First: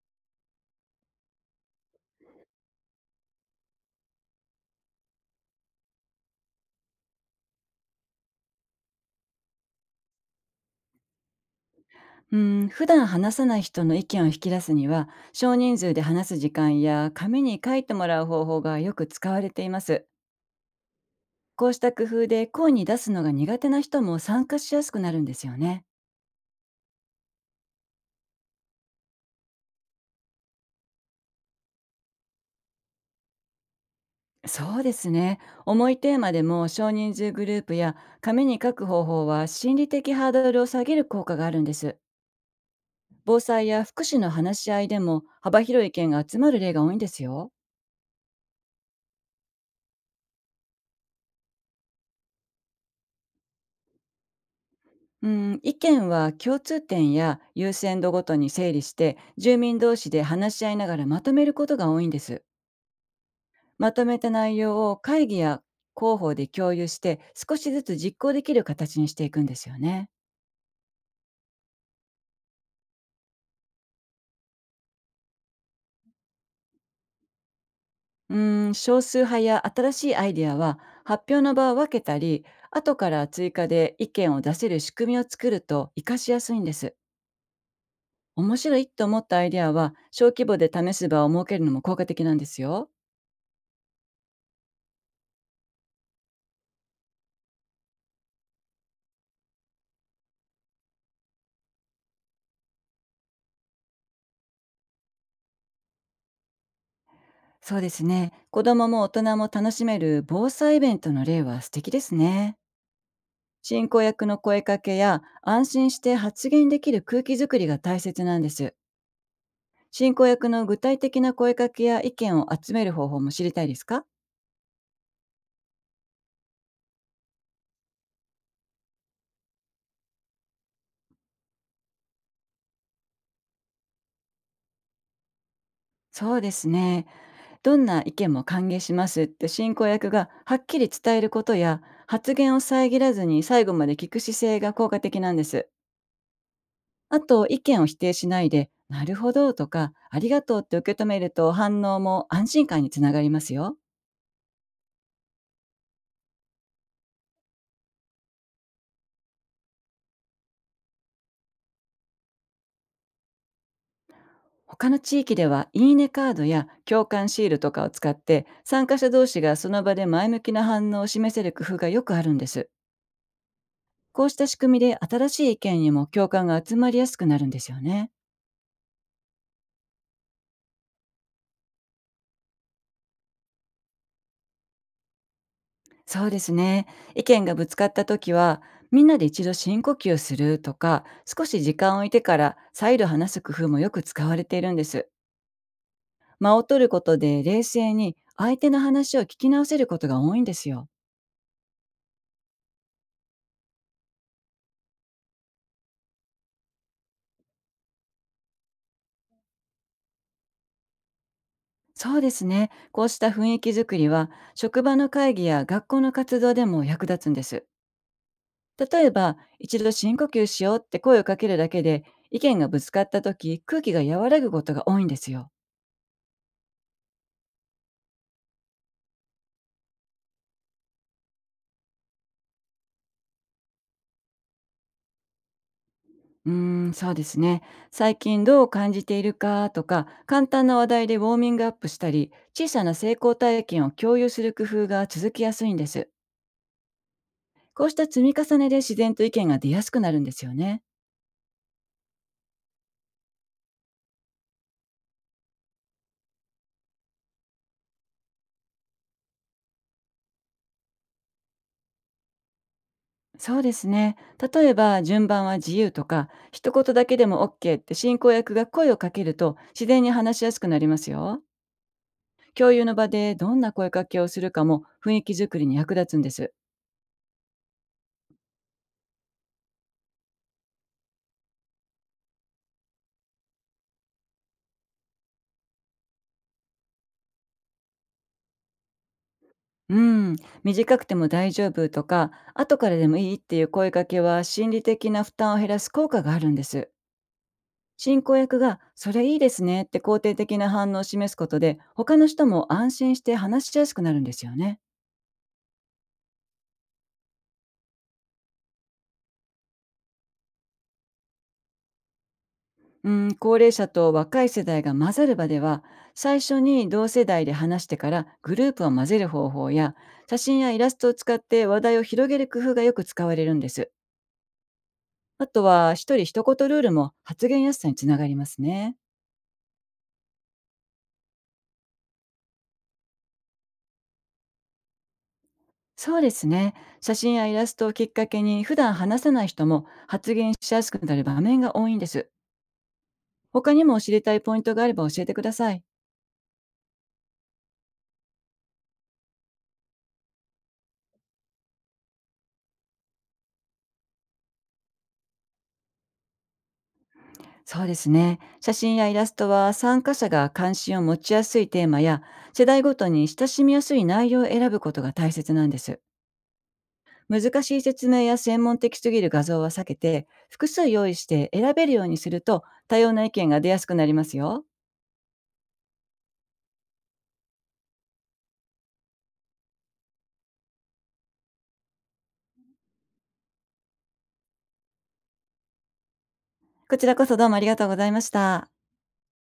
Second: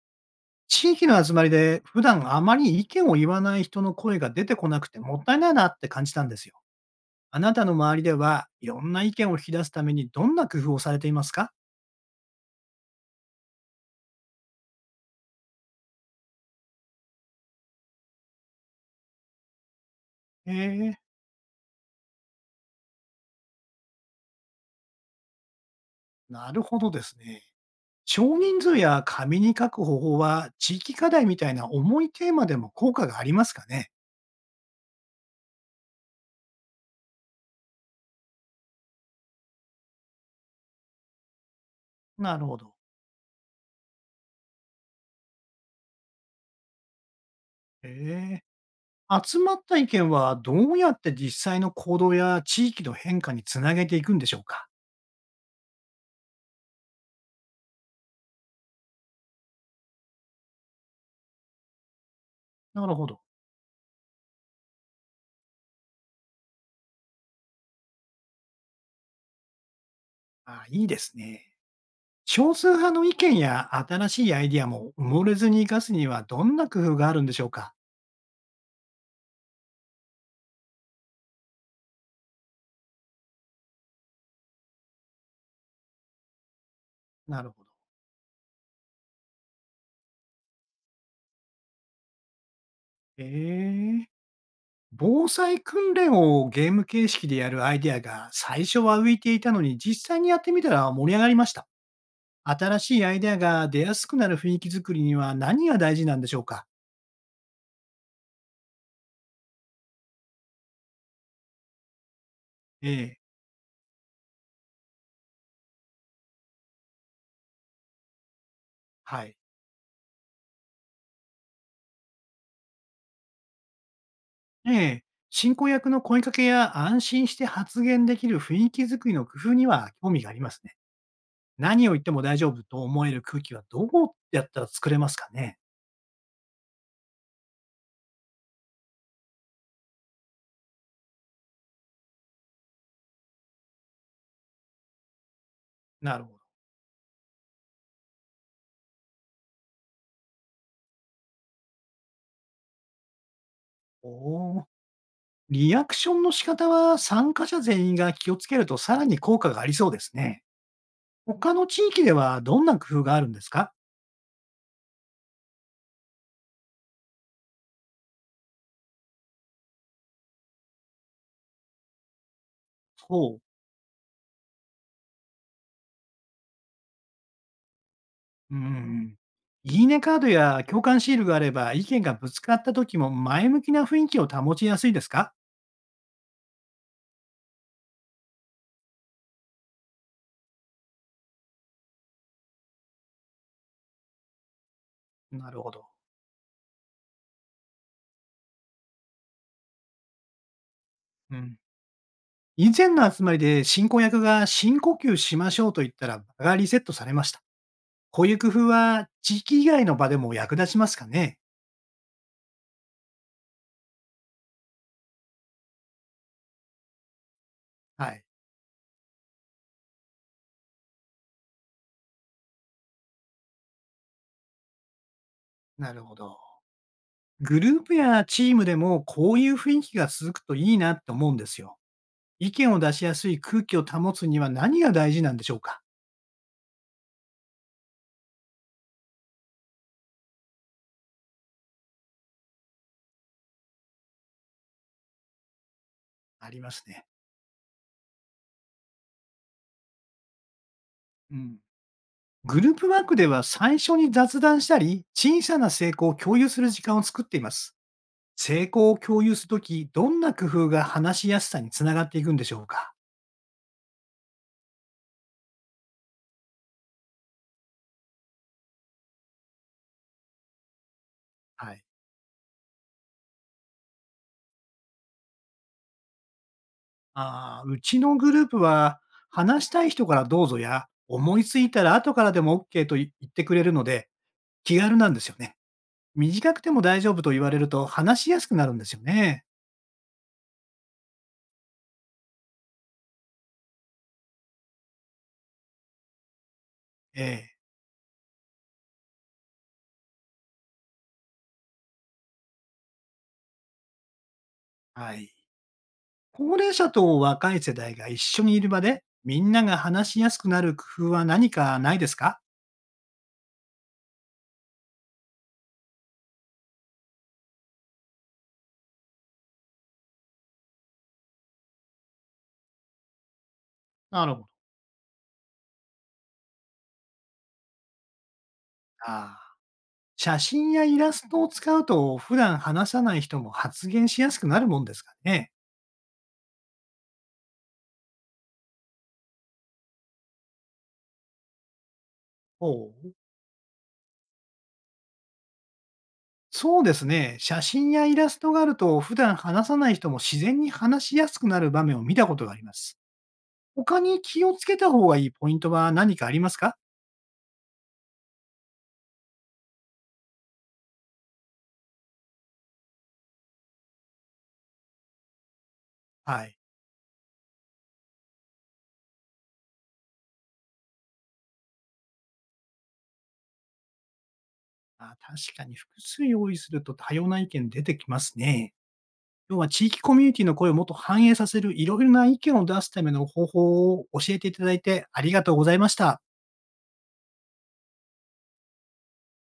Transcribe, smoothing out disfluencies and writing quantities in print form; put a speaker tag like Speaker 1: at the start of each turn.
Speaker 1: 地域の集まりで普段あまり意見を言わない人の声が出てこなくてもったいないなって感じたんですよ。あなたの周りではいろんな意見を引き出すためにどんな工夫をされていますか？
Speaker 2: うん、普段話さない人の意見を引き出すには少人数で話す時間や紙に書いてもらう方法がよく使われています。
Speaker 1: へえ、
Speaker 2: こうした工夫で声に出すのが苦手な人も参加しやすくなるんですよね。
Speaker 1: なるほどですね。少人数や紙に書く方法は地域課題みたいな重いテーマでも効果がありますかね？
Speaker 2: そうですね。重いテーマでも少人数グループや紙に書く方法は心理的ハードルを下げる効果があるんです。
Speaker 1: なるほど。
Speaker 2: 防災や福祉の話し合いでも幅広い意見が集まる例が多いんですよ。
Speaker 1: へえ。集まった意見はどうやって実際の行動や地域の変化につなげていくんでしょうか？
Speaker 2: うん、意見は共通点や優先度ごとに整理して住民同士で話し合いながらまとめることが多いんです。
Speaker 1: なるほど。
Speaker 2: まとめた内容を会議や広報で共有して少しずつ実行できる形にしていくんですよね。
Speaker 1: あ、いいですね。少数派の意見や新しいアイディアも埋もれずに生かすにはどんな工夫があるんでしょうか？
Speaker 2: うん、少数派や新しいアイデアは発表の場を分けたり後から追加で意見を出せる仕組みを作ると活かしやすいんです。
Speaker 1: なるほど。
Speaker 2: 面白いと思ったアイデアは小規模で試す場を設けるのも効果的なんですよ。
Speaker 1: ええ、防災訓練をゲーム形式でやるアイディアが最初は浮いていたのに実際にやってみたら盛り上がりました。新しいアイディアが出やすくなる雰囲気作りには何が大事なんでしょうか？
Speaker 2: そうですね。子供も大人も楽しめる防災イベントの例は素敵ですね。
Speaker 1: ええ、
Speaker 2: 進行役の声かけや安心して発言できる空気づくりが大切なんです。
Speaker 1: はい。
Speaker 2: 進行役の具体的な声かけや意見を集める方法も知りたいですか？
Speaker 1: ええ、進行役の声かけや安心して発言できる雰囲気作りの工夫には興味がありますね。何を言っても大丈夫と思える空気はどうやったら作れますかね？
Speaker 2: そうですね。どんな意見も歓迎しますって進行役がはっきり伝えることや、発言を遮らずに最後まで聞く姿勢が効果的なんです。
Speaker 1: なるほど。
Speaker 2: あと、意見を否定しないで、なるほどとか、ありがとうって受け止めると反応も安心感につながりますよ。
Speaker 1: お、お。リアクションの仕方は参加者全員が気をつけるとさらに効果がありそうですね。他の地域ではどんな工夫があるんですか？
Speaker 2: 他の地域では、いいねカードや共感シールとかを使って、参加者同士がその場で前向きな反応を示せる工夫がよくあるんです。
Speaker 1: ほう。
Speaker 2: こうした仕組みで新しい意見にも共感が集まりやすくなるんですよね。
Speaker 1: んう、ん。いいねカードや共感シールがあれば、意見がぶつかった時も前向きな雰囲気を保ちやすいですか？
Speaker 2: そうですね。意見がぶつかった時は、みんなで一度深呼吸するとか、少し時間を置いてから再度話す工夫もよく使われているんです。
Speaker 1: なるほど。
Speaker 2: 間を取ることで冷静に相手の話を聞き直せることが多いんですよ。
Speaker 1: うん。以前の集まりで進行役が深呼吸しましょうと言ったら場がリセットされました。こういう工夫は地域以外の場でも役立ちますかね？
Speaker 2: そうですね。こうした雰囲気づくりは、職場の会議や学校の活動でも役立つんです。
Speaker 1: はい、
Speaker 2: 例えば、一度深呼吸しようって声をかけるだけで、意見がぶつかった時、空気が和らぐことが多いんですよ。
Speaker 1: なるほど。グループやチームでもこういう雰囲気が続くといいなって思うんですよ。意見を出しやすい空気を保つには何が大事なんでしょうか？
Speaker 2: うーん、そうですね。最近どう感じているかとか、簡単な話題でウォーミングアップしたり、小さな成功体験を共有する工夫が続きやすいんです。
Speaker 1: ありますね。
Speaker 2: こうした積み重ねで自然と意見が出やすくなるんですよね。
Speaker 1: うん。グループワークでは最初に雑談したり、小さな成功を共有する時間を作っています。成功を共有するとき、どんな工夫が話しやすさにつながっていくんでしょうか？
Speaker 2: そうですね。例えば、順番は自由とか、一言だけでも OK って進行役が声をかけると、自然に話しやすくなりますよ。
Speaker 1: はい。
Speaker 2: 共有の場でどんな声かけをするかも雰囲気づくりに役立つんです。
Speaker 1: ああ、うちのグループは、話したい人からどうぞや、思いついたら後からでもオッケーと言ってくれるので、気軽なんですよね。短くても大丈夫と言われると話しやすくなるんですよね。
Speaker 2: うん、短くても大丈夫とか、後からでもいいっていう声かけは心理的な負担を減らす効果があるんです。
Speaker 1: ええ、
Speaker 2: 進行役が「それいいですね」って肯定的な反応を示すことで他の人も安心して話しやすくなるんですよね。
Speaker 1: はい。高齢者と若い世代が一緒にいる場で、みんなが話しやすくなる工夫は何かないですか？
Speaker 2: うん、高齢者と若い世代が混ざる場では、最初に同世代で話してからグループを混ぜる方法や、写真やイラストを使って話題を広げる工夫がよく使われるんです。
Speaker 1: なるほど。
Speaker 2: あとは一人一言ルールも発言やすさにつながりますね。
Speaker 1: ああ、写真やイラストを使うと、普段話さない人も発言しやすくなるもんですかね。
Speaker 2: そうですね。写真やイラストをきっかけに普段話さない人も発言しやすくなる場面が多いんです。
Speaker 1: ほう。
Speaker 2: 他にも知りたいポイントがあれば教えてください。
Speaker 1: そうですね。写真やイラストがあると、普段話さない人も自然に話しやすくなる場面を見たことがあります。他に気をつけた方がいいポイントは何かありますか？
Speaker 2: そうですね。写真やイラストは参加者が関心を持ちやすいテーマや、世代ごとに親しみやすい内容を選ぶことが大切なんです。
Speaker 1: はい。
Speaker 2: 難しい説明や専門的すぎる画像は避けて複数用意して選べるようにすると多様な意見が出やすくなりますよ。
Speaker 1: あ、確かに複数用意すると多様な意見出てきますね。要は地域コミュニティの声をもっと反映させる、いろいろな意見を出すための方法を教えていただいてありがとうございました。
Speaker 2: こちらこそどうもありがとうございました。